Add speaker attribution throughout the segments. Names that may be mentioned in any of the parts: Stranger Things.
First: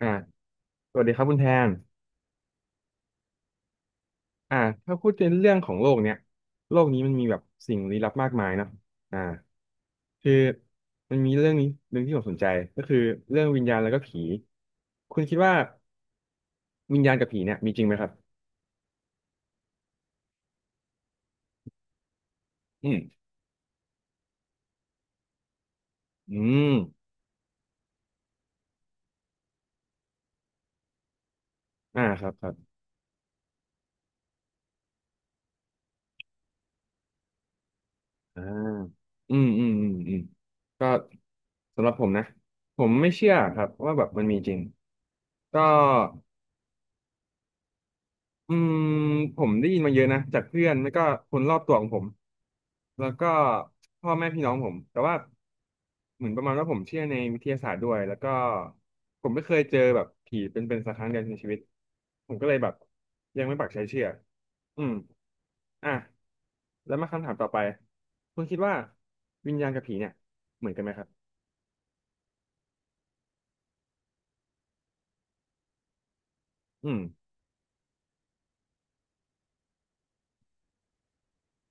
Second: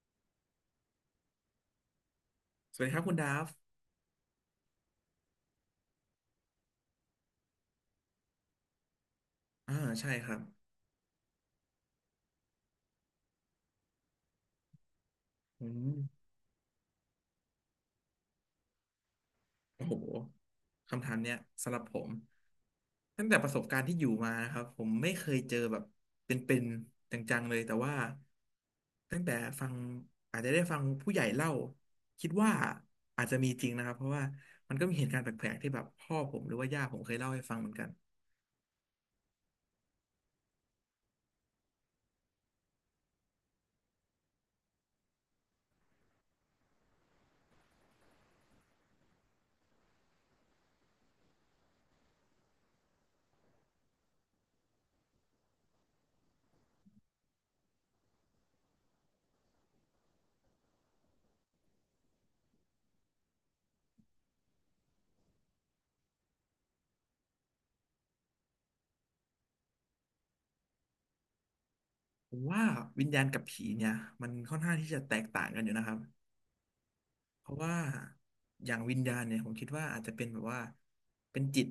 Speaker 1: อ่าสวัสดีครับคุณแทน
Speaker 2: สวัสดีครับคุณดาฟ
Speaker 1: อ่าถ้าพูดในเรื่องของโลกเนี้ยโลกนี้มันมีแบบสิ่งลี้ลับมากมายเนาะอ่า
Speaker 2: อ่าใช่ค
Speaker 1: คือ
Speaker 2: รับ
Speaker 1: มันมีเรื่องนี้เรื่องที่ผมสนใจก็คือเรื่องวิญญาณแล้วก็ผี คุณคิดว่า
Speaker 2: อืม
Speaker 1: วิญญาณกับผีเนี่ยมีจริงไหมครับ
Speaker 2: โอ้โหคำถามเนี้ยสำหรับผม
Speaker 1: อืม
Speaker 2: ตั้งแต่ประสบการณ์ที่อยู่มานะครับผมไม่เคยเจอแบบเป
Speaker 1: อื
Speaker 2: ็น
Speaker 1: ม
Speaker 2: ๆจังๆเลยแต่ว่าตั้งแต่ฟังอาจจะได้ฟังผู้ใหญ่เล่า
Speaker 1: อ่าค
Speaker 2: คิ
Speaker 1: รั
Speaker 2: ด
Speaker 1: บครั
Speaker 2: ว่า
Speaker 1: บ
Speaker 2: อาจจะมีจริงนะครับเพราะว่ามันก็มีเหตุการณ์แปลกๆที่แบบพ่อผมหรือว่าย่าผมเคยเล่าให้ฟังเหมือนกัน
Speaker 1: อ่าอืมอืมอืมอืมก็สำหรับผมนะ ผมไม่เชื่อครับว่าแบบมันมีจริงก็ อืมผมได้ยินมาเยอะนะจากเพื่อนแล้วก็คนรอบตัวของผมแล้วก็พ่อแม่พี่น้องผมแต่ว่าเหมือนประมาณว่าผมเชื่อในวิทยาศาสตร์ด้วยแล้วก็ผมไม่เคยเจอแบบผีเป็นๆสักครั้งเดียวในชีวิตผมก็เลยแบบยังไม่ปักใจเชื่ออืมอ่ะแล้วมาคำถามต่อไปคุณคิดว่าวิญญาณกับผีเนี่ยเหมือนกันไหมครับ
Speaker 2: ผมว่าวิญญาณกับผีเนี่ยมันค่อนข้างที่จะแตกต่างกันอยู่นะครับ
Speaker 1: อืม
Speaker 2: เพราะว่าอย่างวิญญาณเนี่ยผมคิดว่าอาจจะเป็นแบบว่าเป็นจิต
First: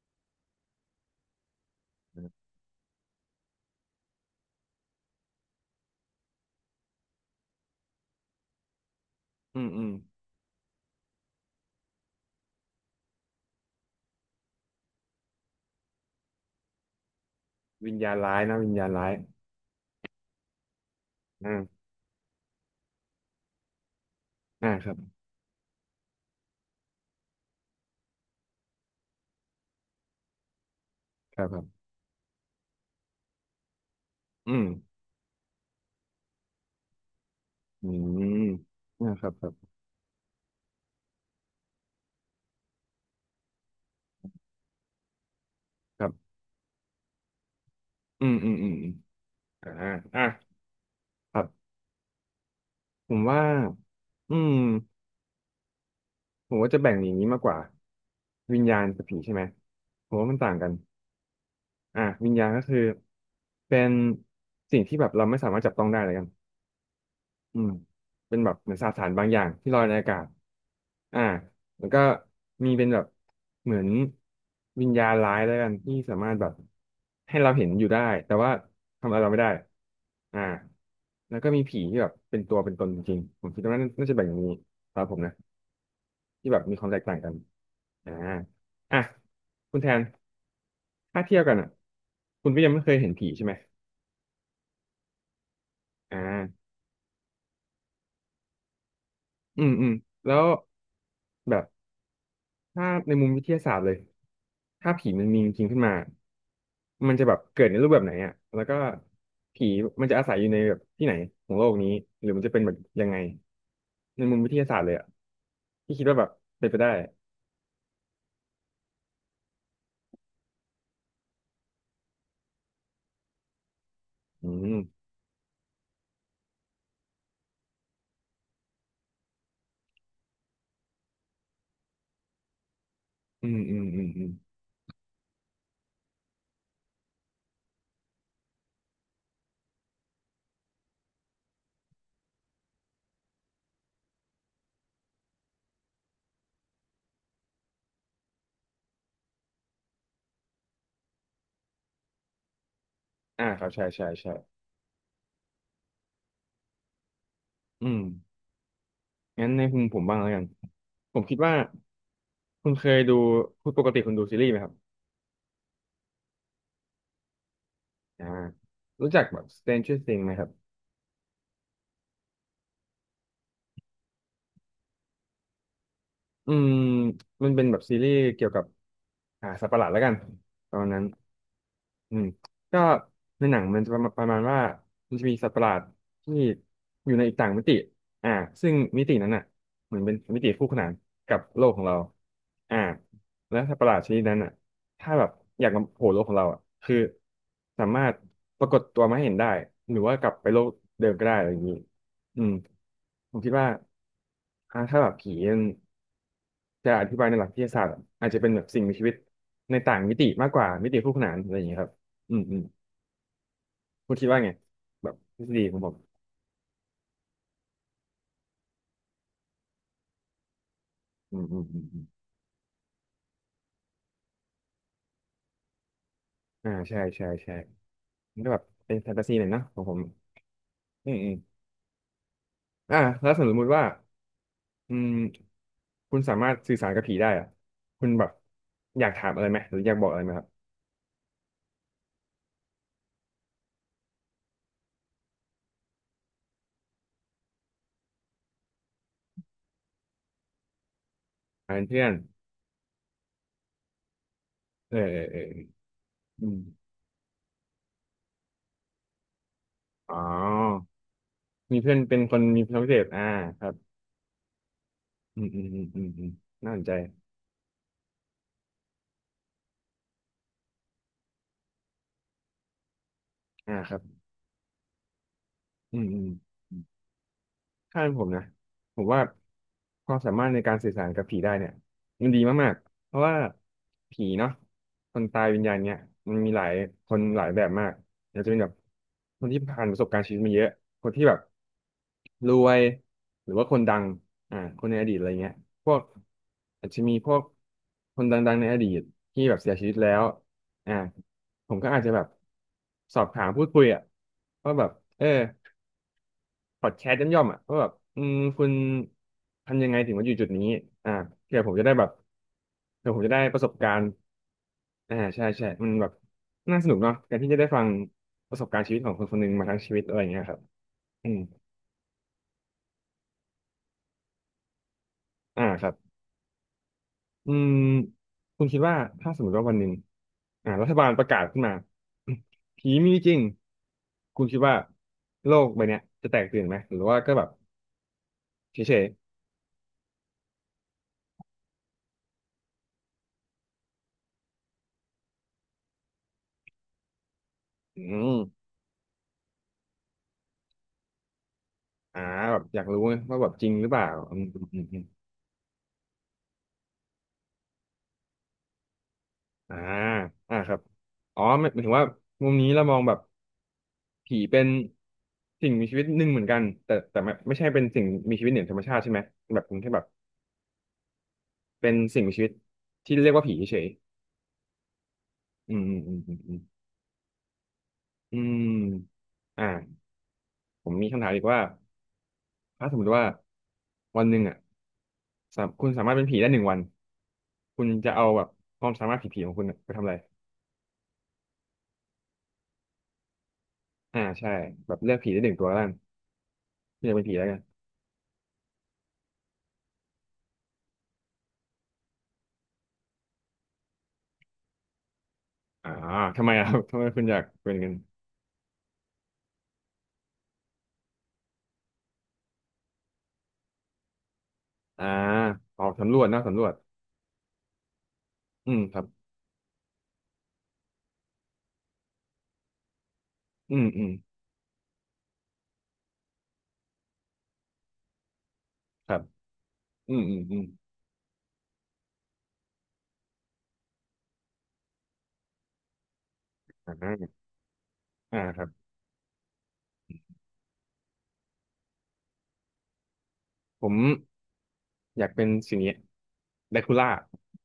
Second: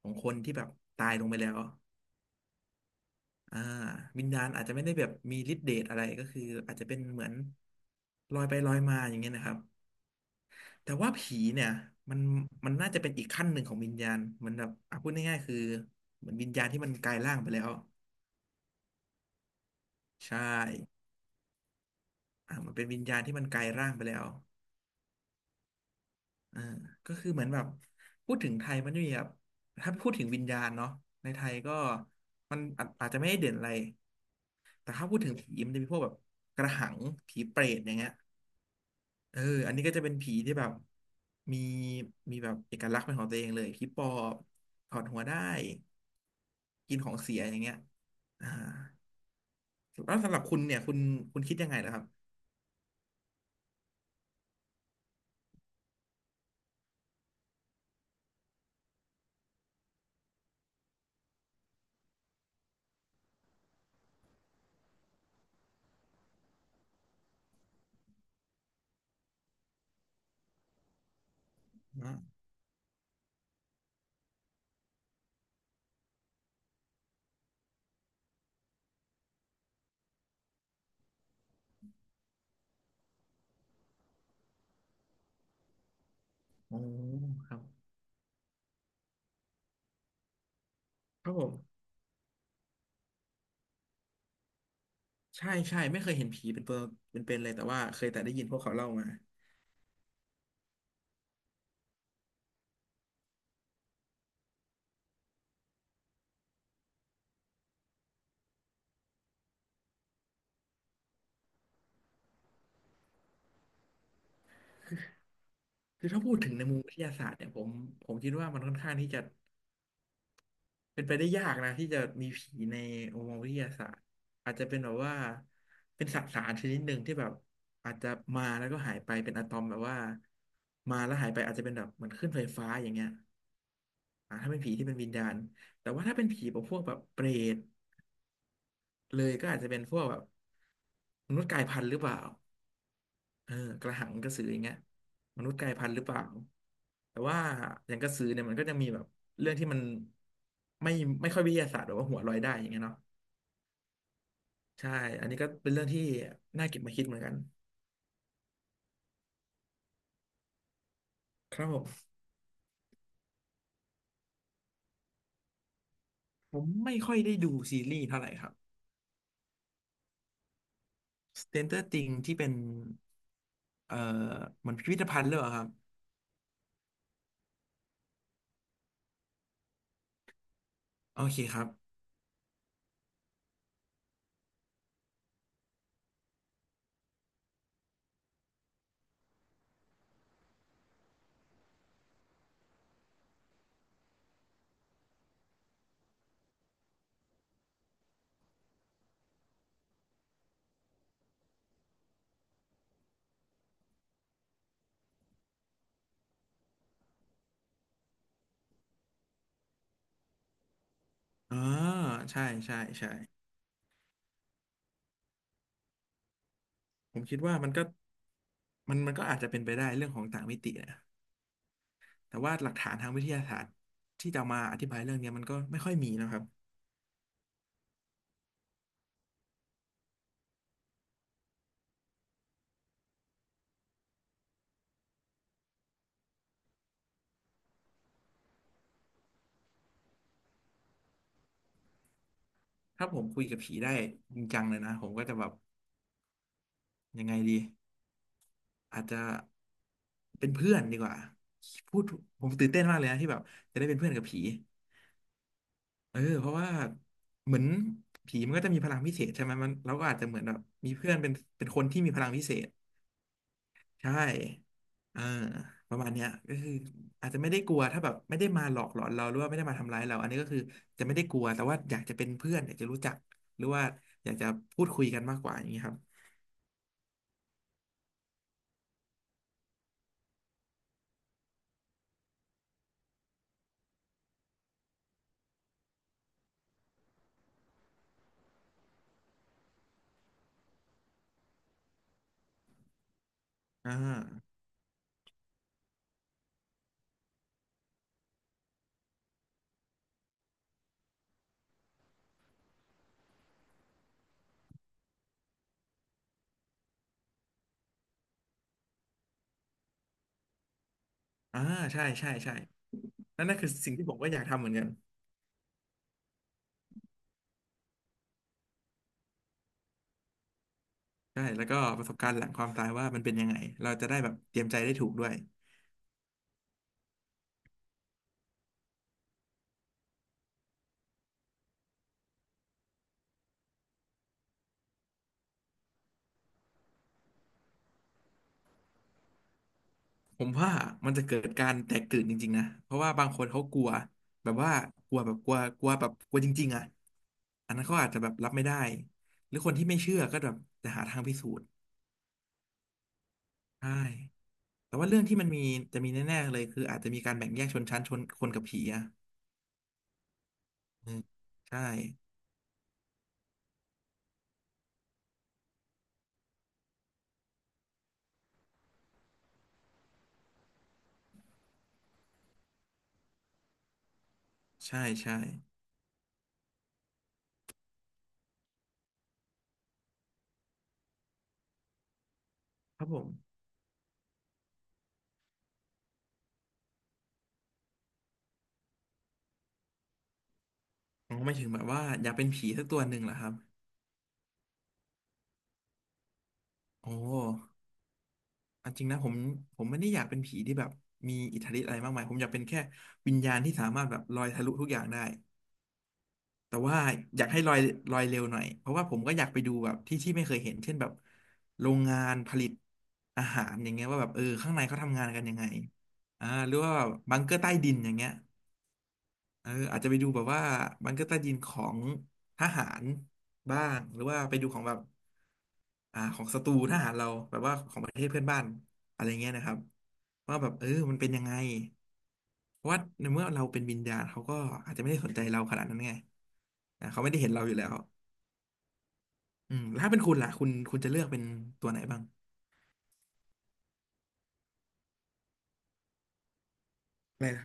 Speaker 2: ของคนที่แบบตายลงไปแล้ว
Speaker 1: อื
Speaker 2: อ่าวิญญาณอาจจะไม่ได้แบบมีฤทธิ์เดชอะไรก็คืออาจจะเป็นเหมือนลอยไปลอยมาอย่างเงี้ยนะครั
Speaker 1: ม
Speaker 2: บ
Speaker 1: อืม
Speaker 2: แต่ว่าผีเนี่ยมันมันน่าจะเป็นอีกขั้นหนึ่งของวิญญาณเหมือนแบบอ่ะพูดง่ายๆคือเหมือนวิญญาณที่มันกลายร่างไปแล้ว
Speaker 1: วิญญาณร้ายนะวิญญาณร้าย
Speaker 2: ใช่
Speaker 1: อ่า
Speaker 2: อ่ามันเป็นวิญญาณที่มันกลายร่างไปแล้ว
Speaker 1: อ่าครับ
Speaker 2: อ่าก็คือเหมือนแบบพูดถึงไทยมันจะมีแบบถ้าพูดถึงวิญญาณเนาะใน
Speaker 1: ค
Speaker 2: ไท
Speaker 1: รับ
Speaker 2: ย
Speaker 1: ครั
Speaker 2: ก็
Speaker 1: บ
Speaker 2: มันอาจจะไม่ได้เด่นอะไร
Speaker 1: อืม
Speaker 2: แต่ถ้าพูดถึงผีมันจะมีพวกแบบกระหังผีเปรต
Speaker 1: อื
Speaker 2: อย่างเงี้ย
Speaker 1: มนะครับ
Speaker 2: เออ
Speaker 1: ครั
Speaker 2: อัน
Speaker 1: บ
Speaker 2: นี้ก็จะเป็นผีที่แบบมีมีแบบเอกลักษณ์เป็นของตัวเองเลยผีปอบถอดหัวได้
Speaker 1: ครับ
Speaker 2: กินของเสียอย่างเงี้ย
Speaker 1: อืม
Speaker 2: อ่า
Speaker 1: อืมอืมอมอ่า
Speaker 2: แล้ว
Speaker 1: อ่ะ
Speaker 2: สำหรับคุณเนี่ยคุณ
Speaker 1: ค
Speaker 2: คุ
Speaker 1: รั
Speaker 2: ณคิด
Speaker 1: บ
Speaker 2: ยังไงล่ะครับ
Speaker 1: ผมว่า อืมผมว่าจะแบ่งอย่างนี้มากกว่าวิญญาณกับผีใช่ไหมผมว่ามันต่างกันอ่ะวิญญาณก็คือเป็นสิ่งที่แบบเราไม่สามารถจับต้องได้เลยกัน อืมเป็นแบบเหมือนสสารบางอย่างที่ลอยในอากาศอ่าแล้วก็
Speaker 2: อ่า
Speaker 1: มีเป็นแบบเหมือนวิญญาณร้ายแล้วกันที่สามารถแบบให้เราเห็นอยู่ได้แต่ว่าทำอะไรเราไม่ได้อ่าแล้วก็มีผีที่แบบเป็นตัวเป็นตนจริงๆผมคิดว่าน่าจะแบ่งอย่างนี้สำหรับผมนะที่แบบมี
Speaker 2: โอ้
Speaker 1: ความแตกต่างกัน
Speaker 2: ครับ
Speaker 1: อ่าอ่ะคุณแทนถ้า
Speaker 2: ครั
Speaker 1: เที
Speaker 2: บ
Speaker 1: ยบ
Speaker 2: ผ
Speaker 1: กั
Speaker 2: ม
Speaker 1: นอ่ะคุณก็ยังไม่เคยเห็นผีใช่ไหม
Speaker 2: ใช่ใช่ไม่เคย
Speaker 1: อ่
Speaker 2: เห็นผีเป็น
Speaker 1: า
Speaker 2: ตัวเป็นเลยแต่ว่าเคยแต่ได้ยินพวกเขาเล่ามา
Speaker 1: อืมอืมแล้วแบบ ถ้าในมุมวิทยาศาสตร์เลยถ้าผีมันมีจริงขึ้นมามันจะแบบเกิดในรูปแบบไหนอ่ะแล้วก็ผีมันจะอาศัยอยู่ในแบบที่ไหนของโลกนี้หรือมันจะเป็นแบบยังไงในมุมวิทยาศาสตร์เลยอ่ะที่คิ
Speaker 2: คื
Speaker 1: ด
Speaker 2: อ
Speaker 1: ว่า
Speaker 2: ถ้า
Speaker 1: แบบ
Speaker 2: พูดถึงใน
Speaker 1: เป็น
Speaker 2: มุ
Speaker 1: ไป
Speaker 2: ม
Speaker 1: ได้
Speaker 2: วิทยาศาสตร์เนี่ยผมคิดว่ามันค่อนข้างที่จะเป็นไปได้ยากนะที่จะมีผีในมุมมองวิทยาศาสตร์
Speaker 1: อื
Speaker 2: อาจจะ
Speaker 1: ม
Speaker 2: เป็นแบบว่าเป็นสสารชนิดหนึ่งที่แบบอาจจะมาแล้วก็หายไปเป็นอะตอมแบบว่ามาแล้วหายไปอาจจะเป็นแบบเหมือนขึ้นไฟฟ้าอย่างเงี้ย
Speaker 1: อืมอืมอืมอืม
Speaker 2: อ่าถ้าเป็นผีที่เป็นวิญญาณแต่ว่าถ้าเป็นผีแบบพวกแบบเปรตเลยก็อาจจะเป็นพวกแบบมนุษย์กลายพันธุ์หรือเปล่า เออกระหังกระสืออย่างเงี้ยมนุษย์กลายพันธุ์หรือเปล่าแต่ว่าอย่างกระสือเนี่ยมันก็จะมีแบบเรื่องที่มันไม่ไม่ค่อยวิทยาศาสตร์หรือว่าหัวลอยได้อย่างเงี้ยเนาะ
Speaker 1: อ่าครับใช่ใช่ใช่
Speaker 2: ใช่อันนี้ก็เป็นเรื่องที่น่าเก็บมาคิดเหมือนกัน
Speaker 1: อืมงั้นในมุมผมบ้างแล้วกันผมคิดว่า
Speaker 2: ครับผม
Speaker 1: คุณเคยดูคุณปกติคุณดูซีรีส์ไหมครับ
Speaker 2: ผมไม่ค่อยได้ดูซีรีส์เท่า
Speaker 1: อ่า
Speaker 2: ไหร่ครับ
Speaker 1: รู้จักแบบ Stranger Things ไหมครับ
Speaker 2: Stranger Things ที่เป็นเอ่อเหมือนพิพิธภัณฑ์หรือเปล่าครับ
Speaker 1: อืมมันเป็นแบบซีรีส์เกี่ยวกับสัตว์ประหลาดแล้วกันประมาณนั้น
Speaker 2: โอเคครับ
Speaker 1: อืมก็ในหนังมันจะประมาณประมาณว่ามันจะมีสัตว์ประหลาดที่อยู่ในอีกต่างมิติอ่าซึ่งมิตินั้นอ่ะเหมือนเป็นมิติคู่ขนานกับโลกของเราอ่าและสัตว์ประหลาดชนิดนั้นอ่ะถ้าแบบอยากมาโผล่โลกของเราอ่ะคือสามารถปรากฏตัวมาให้เห็นได้หรือว่ากลับไปโลกเดิมก็ได้อะไรอย่างนี้อืมผมคิดว่าถ้าแบบผี จะอธิบายในหลักวิทยาศาสตร์อาจจะเป็นแบบสิ่งมีชีวิตในต่างมิติมากกว่ามิติคู่ขนานอะไร
Speaker 2: อ่า
Speaker 1: อย่างเงี้ยครับอื
Speaker 2: ใช่
Speaker 1: มอืม
Speaker 2: ใช่ใช่
Speaker 1: คุณคิดว่าไงแบบทฤษฎีของผม
Speaker 2: ผมคิดว่ามันก็มันก็อาจจะเป็นไปได้เรื่องของต่างมิตินะ
Speaker 1: อืมอืมอืมอม
Speaker 2: แต่ว่าหลักฐานทางวิทยาศาสตร์ที่จะอมาอธิบายเรื่องเนี้ยมันก็ไม่ค่อยมีนะครับ
Speaker 1: อ่าใช่ใช่ใช่มันก็แบบเป็นแฟนตาซีหน่อยเนอะของผมอืมอืมแล้วสมมติว่าอืมคุณสามารถสื่อสารกับผีได้อะคุณแบบอยากถามอะไรไหมหรืออยากบอกอะไรไหมครับ
Speaker 2: ถ้าผมคุยกับผีได้จริงจังเลยนะผมก็จะแบบยังไงดีอาจจะเป็นเพื่อนดีกว่า
Speaker 1: อ่าเป็น
Speaker 2: พู
Speaker 1: เพื่
Speaker 2: ด
Speaker 1: อน
Speaker 2: ผมตื่นเต้นมากเลยนะที่แบบจะได้เป็นเพื่อนกับผี
Speaker 1: เออเออเออ
Speaker 2: เออ
Speaker 1: อื
Speaker 2: เพราะ
Speaker 1: ม
Speaker 2: ว่าเหมือนผีมันก็จะมีพลังพิเศษใช่ไหมมันเราก็
Speaker 1: อ๋
Speaker 2: อา
Speaker 1: อ
Speaker 2: จจะเหมือนแบบมีเพื่อนเป็น
Speaker 1: มี
Speaker 2: คน
Speaker 1: เพื่อน
Speaker 2: ที่มี
Speaker 1: เป็
Speaker 2: พ
Speaker 1: น
Speaker 2: ลัง
Speaker 1: คน
Speaker 2: พิเศ
Speaker 1: มี
Speaker 2: ษ
Speaker 1: พลังพิเศษอ่าครับ
Speaker 2: ใช่เออ
Speaker 1: อืมอืมอืม
Speaker 2: ประ
Speaker 1: อืม
Speaker 2: มาณเนี้
Speaker 1: อื
Speaker 2: ย
Speaker 1: ม
Speaker 2: ก็คื
Speaker 1: น่า
Speaker 2: อ
Speaker 1: สนใจ
Speaker 2: อาจจะไม่ได้กลัวถ้าแบบไม่ได้มาหลอกหลอนเราหรือว่าไม่ได้มาทำร้ายเราอันนี้ก็คือจะไม่ได้กลัวแต่ว่าอยากจะเป็นเพื่อนอยากจะรู้จัก หรือ
Speaker 1: อ่า
Speaker 2: ว่า
Speaker 1: ครับ
Speaker 2: อยากจะพูดคุยกันมากกว่าอย่างนี้ครั
Speaker 1: อื
Speaker 2: บ
Speaker 1: มอืมอืมถ้าเป็นผมนะผมว่าความสามารถในการสื่อสารกับผีได้เนี่ยมันดีมากๆเพราะว่าผีเนาะคนตายวิญญาณเนี่ยมันมีหลายคนหลายแบบมากอาจจะเป็นแบบคนที่ผ่านประสบการณ์ชีวิตมาเยอะคนที่แบบรวยหรือว่าคนดั
Speaker 2: อ่า
Speaker 1: งคนในอดีตอะไรเงี้ยพวกอาจจะมีพวกคนดังๆในอดีตที่แบบเสียชีวิตแล้วอ่าผมก็อาจจะแบบสอบถามพูดคุยอ่ะว่าแบบเออ พอดแคสต์ย่อมๆอ่ะว่าแบบอืมคุณทำยังไงถึงมาอยู่จุดนี้อ่าเผื่
Speaker 2: อ่า
Speaker 1: อผมจะได้แบ
Speaker 2: ใช่
Speaker 1: บ
Speaker 2: ใช่ใช่
Speaker 1: เผื่อผมจะได้
Speaker 2: นั่น
Speaker 1: ป
Speaker 2: น่ะ
Speaker 1: ระส
Speaker 2: คือ
Speaker 1: บกา
Speaker 2: สิ่ง
Speaker 1: ร
Speaker 2: ที่
Speaker 1: ณ์
Speaker 2: ผมก็อยากทำเหมือนกัน
Speaker 1: อ่าใช่ใช่มันแบบน่าสนุกเนาะการที่จะได้ฟังประสบการณ์ชีวิตของคนคนหนึ่งมาทั้งชีวิตอะไรอย่างเงี้ยครับอืม
Speaker 2: ใช่แล้วก็ประสบการณ์หลังความตายว่ามันเป็นยังไงเราจะได้แบบเตรียมใจได้ถูกด้วย
Speaker 1: ครับอืมคุณคิดว่าถ้าสมมติว่าวันหนึ่งรัฐบาลประกาศขึ้นมา ผีมีจริงคุณคิดว่าโลกใบเนี้ยจะแตกตื่นไหมหรือว่าก็แบบเฉย
Speaker 2: ผมว่ามันจะเกิดการแตกตื่นจริงๆนะเพราะว่าบางคนเขากลัวแบบว่ากลัวแบบกลัวกลัวแบบกลัวจริงๆอ่ะอันนั้น
Speaker 1: ๆ
Speaker 2: เขา
Speaker 1: อื
Speaker 2: อาจจะแบ
Speaker 1: ม
Speaker 2: บรับไม่ได้หรือคนที่ไม่เชื่อก็แบบจะหาทางพิสูจน์
Speaker 1: อ่าแบบอยากรู้ไงว่าแบบจริงหรื
Speaker 2: ใช่
Speaker 1: อเปล่าอื
Speaker 2: แต่
Speaker 1: ม
Speaker 2: ว่าเรื่องที่มันมีจะมีแน่ๆเลยคืออาจจะมีการแบ่งแยกชนชั้นชนคนกับผีอ่ะ
Speaker 1: อ่าครับ
Speaker 2: อืม
Speaker 1: อ๋อหมายห
Speaker 2: ใช่
Speaker 1: มายถึงว่ามุมนี้เรามองแบบผีเป็นสิ่งมีชีวิตหนึ่งเหมือนกันแต่ไม่ใช่เป็นสิ่งมีชีวิตเหนือธรรมชาติใช่ไหมแบบเป็นแค่แบบเป็นสิ่งมีชีวิตที่เรียกว่าผีเฉย
Speaker 2: ใช่ใช่
Speaker 1: ๆอืมอืมอืมอืมอืมอืมอ่าผมมีคำถามอีกว่าถ้าสม
Speaker 2: ค
Speaker 1: ม
Speaker 2: รับ
Speaker 1: ติ
Speaker 2: ผ
Speaker 1: ว่า
Speaker 2: ม
Speaker 1: วันหนึ่งอ่ะสามคุณสามารถเป็นผีได้หนึ่งวันคุณจะเอาแบบความสามารถผีๆของคุณอะไปทำอะไร
Speaker 2: อ๋อไม่ถึงแบบว่าอยากเป็นผีสักตัวหนึ่งเหรอครับ
Speaker 1: อ่าใช่แบบเลือกผีได้หนึ่งตัวแล้วกันคุณ
Speaker 2: โอ้
Speaker 1: จะเป็นผีแล้วกัน
Speaker 2: อันจริงนะผมไม่ได้อยากเป็นผีที่แบบมีอิทธิฤทธิ์อะไรมากมายผมอยากเป็นแค่วิญญาณที่สามารถแบบลอยทะลุทุกอย่างได้
Speaker 1: อ่าทำไมอะค
Speaker 2: แต่
Speaker 1: รับ
Speaker 2: ว่า
Speaker 1: ทำไมคุณอยา
Speaker 2: อ
Speaker 1: ก
Speaker 2: ยากให้ล
Speaker 1: เป็
Speaker 2: อ
Speaker 1: น
Speaker 2: ย
Speaker 1: กัน
Speaker 2: เร็วหน่อยเพราะว่าผมก็อยากไปดูแบบที่ไม่เคยเห็นเช่นแบบโรงงานผลิตอาหารอย่างเงี้ยว่าแบบเออข้างในเขา
Speaker 1: อ่า
Speaker 2: ทำงานกันยังไง
Speaker 1: ออกสำรวจนะ
Speaker 2: อ่า
Speaker 1: สำรว
Speaker 2: ห
Speaker 1: จ
Speaker 2: รือว่าแบบบังเกอร์ใต้ดินอย่างเงี้ย
Speaker 1: อืมครับ
Speaker 2: เอออาจจะไปดูแบบว่าบังเกอร์ใต้ดินของทหาร
Speaker 1: อื
Speaker 2: บ้า
Speaker 1: ม
Speaker 2: ง
Speaker 1: อืม
Speaker 2: หรือว่าไปดูของแบบของศัตรูทหารเราแบบว่าของประเทศเพื่อนบ้าน
Speaker 1: ครั
Speaker 2: อะ
Speaker 1: บ
Speaker 2: ไรเงี้ยนะครับ
Speaker 1: อืมอืมอื
Speaker 2: ว่า
Speaker 1: ม
Speaker 2: แบบเออมันเป็นยังไงเพราะว่าในเมื่อเราเป็นวิญญาณเขาก็อาจจะไม่ได้สนใจเราขนาดนั้นไง
Speaker 1: อ่า
Speaker 2: นะเขาไม่ได้เห็นเราอยู่แล้ว
Speaker 1: ครับ
Speaker 2: อืมแล้วถ้าเป็นคุณล่ะคุณจะเลือกเป็นตัวไหนบ้าง
Speaker 1: ผมอยากเป็นสิ่งนี้แดคูล่า
Speaker 2: อะไรนะ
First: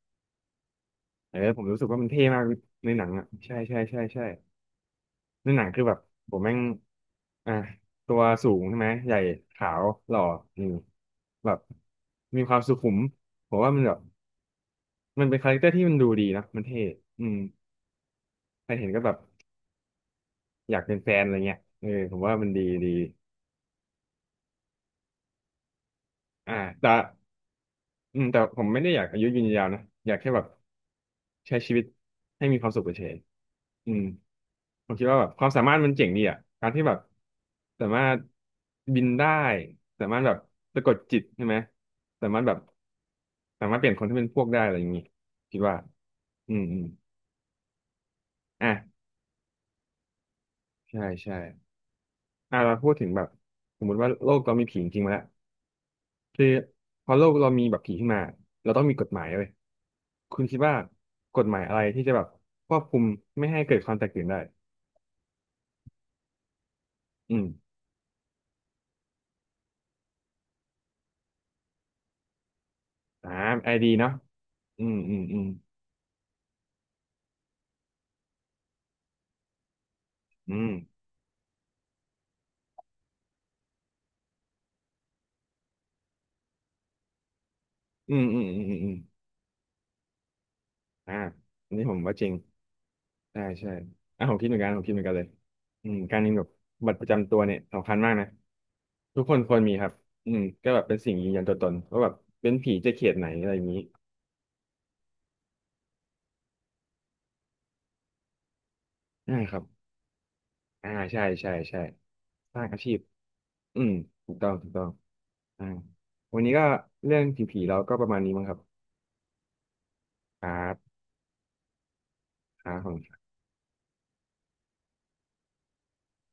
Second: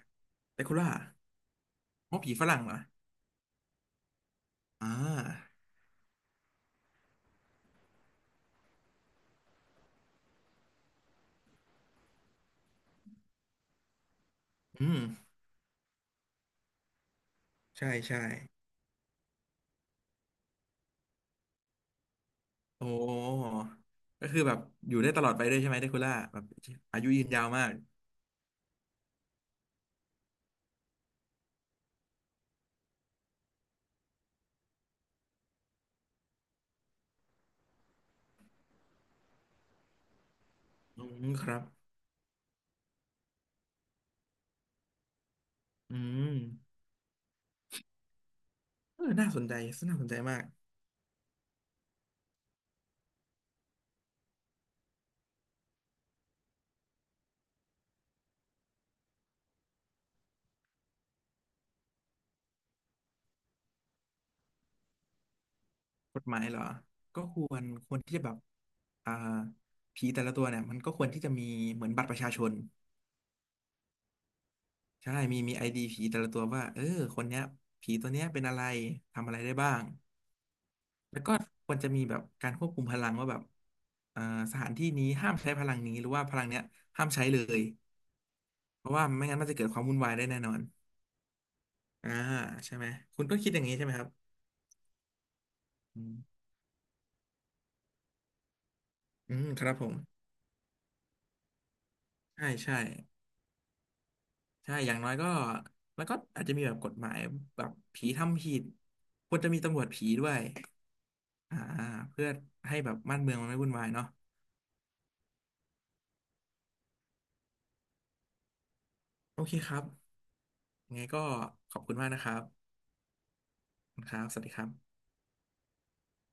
Speaker 2: เปคุณล่า
Speaker 1: เออผมรู้สึกว่ามัน
Speaker 2: เพราะ
Speaker 1: เท่
Speaker 2: มอผี
Speaker 1: มาก
Speaker 2: ฝรั่งเหรอ
Speaker 1: ในหนังอ่ะใช่ใช่ใช่ใช่
Speaker 2: อ่
Speaker 1: ใน
Speaker 2: า
Speaker 1: หนังคือแบบผมแม่งอ่าตัวสูงใช่ไหมใหญ่ขาวหล่ออืมแบบมีความสุขุมผมว่ามันแบบ
Speaker 2: อืม
Speaker 1: มันเป็นคาแรคเตอร์ที่มันดูดีนะมันเท่อืม
Speaker 2: ใช่ใช่
Speaker 1: ใครเห็นก็แบบ อยากเป็นแฟนอะไรเงี้ยเออผมว่ามันดี
Speaker 2: โอ
Speaker 1: ดี
Speaker 2: ้ก็คือแบบอยู่ได้ตลอดไปด้วยใช่ไหมเดคูล่าแบบ
Speaker 1: อ่าแต่
Speaker 2: อายุยืนยาวมาก
Speaker 1: อืมแต่ผมไม่ได้อยากอายุยืนยาวนะอยากแค่แบบใช้ชีวิตให้มีความสุขเฉยๆอืมผมคิดว่าแบบความสามารถมันเจ๋งดีอ่ะการที่แบบสามารถบินได้สามารถแบบสะกด
Speaker 2: อื
Speaker 1: จิต
Speaker 2: ม
Speaker 1: ใช่
Speaker 2: ค
Speaker 1: ไหม
Speaker 2: รับ
Speaker 1: สามารถแบบสามารถเปลี่ยนคนที่เป็นพวกได้อะไรอย่างนี้คิดว่า
Speaker 2: อืม
Speaker 1: อืมอืม
Speaker 2: เอ
Speaker 1: อ่ะ
Speaker 2: อน่าสนใจน่าสนใจมาก
Speaker 1: ใช่ใช่อ่ะเราพูดถึงแบบสมมติว่าโลกเรามีผีจริงๆมาแล้ว คือพอโลกเรามีแบบผีขึ้นมาเราต้องมีกฎหมายเว้ยคุณคิดว่ากฎหมายอะไรที่จะแบบควบคุมไม่ให้เกิดความแตกตื่นได้
Speaker 2: กฎหมายเหรอก็
Speaker 1: อื
Speaker 2: ค
Speaker 1: ม
Speaker 2: วรที่จะแบบอ่าผีแต่ละตัวเนี่ยมันก็ควรที่จะมีเหมือนบัตรประชาชน
Speaker 1: อ่าไอดีเนาะอืม
Speaker 2: ใช่
Speaker 1: อืมอื
Speaker 2: มี
Speaker 1: ม
Speaker 2: ไอดีผีแต่ละตัวว่าเออคนเนี้ยผีตัวเนี้ยเป็นอะไรทำอะไรได้บ้าง
Speaker 1: อืม
Speaker 2: แล้วก็ควรจะมีแบบการควบคุมพลังว่าแบบสถานที่นี้ห้ามใช้พลังนี้หรือว่าพลังเนี้ยห้ามใช้เลย
Speaker 1: อืมอืมอืมอืม
Speaker 2: เพ
Speaker 1: อืม
Speaker 2: ราะว่าไม่งั้นมันจะเกิดความวุ่นวายได้แน่นอน
Speaker 1: อ่าอันนี้ผม
Speaker 2: อ่า
Speaker 1: ว่าจริง
Speaker 2: ใช่ไหมคุณก็
Speaker 1: ใช่
Speaker 2: คิดอย่าง
Speaker 1: ใช่
Speaker 2: นี้ใช่ไหมครับ
Speaker 1: อ่ะผมคิดเหมือนกันผมคิดเหมือนกันเลยอืม
Speaker 2: อื
Speaker 1: การมีแบ
Speaker 2: ม
Speaker 1: บบัตรประจำตัวเนี่ยสำคัญมากนะทุกค
Speaker 2: อื
Speaker 1: น
Speaker 2: ม
Speaker 1: ควร
Speaker 2: ค
Speaker 1: มี
Speaker 2: รับ
Speaker 1: ค
Speaker 2: ผ
Speaker 1: รับ
Speaker 2: ม
Speaker 1: อืมก็แบบเป็นสิ่งยืนยันตัวตนว่าแบบ
Speaker 2: ใช่
Speaker 1: เป็นผี
Speaker 2: ใช่
Speaker 1: จะเขตไหนอะไรอย่างนี้
Speaker 2: ใช่อย่างน้อยก็แล้วก็อาจจะมีแบบกฎหมายแบบผีทำผิดค
Speaker 1: อ่า
Speaker 2: วรจะ
Speaker 1: ค
Speaker 2: มี
Speaker 1: รับ
Speaker 2: ตำรวจผีด้วย
Speaker 1: อ่าใช่ใช่
Speaker 2: อ่า
Speaker 1: ใช่
Speaker 2: เพื่อ
Speaker 1: สร้าง
Speaker 2: ให้
Speaker 1: อา
Speaker 2: แบ
Speaker 1: ชี
Speaker 2: บ
Speaker 1: พ
Speaker 2: บ้านเมืองมันไม่วุ่น
Speaker 1: อื
Speaker 2: วาย
Speaker 1: ม
Speaker 2: เนาะ
Speaker 1: ถูกต้องถูกต้องอ่าวันนี้ก็เรื่องผีๆเราก็ประมาณนี้มั้งครับ
Speaker 2: โอเคครับ
Speaker 1: ครับ
Speaker 2: ยังไงก็ขอบคุณมากนะครับ
Speaker 1: ครับ
Speaker 2: ขอบคุณครับสวัสดีครับ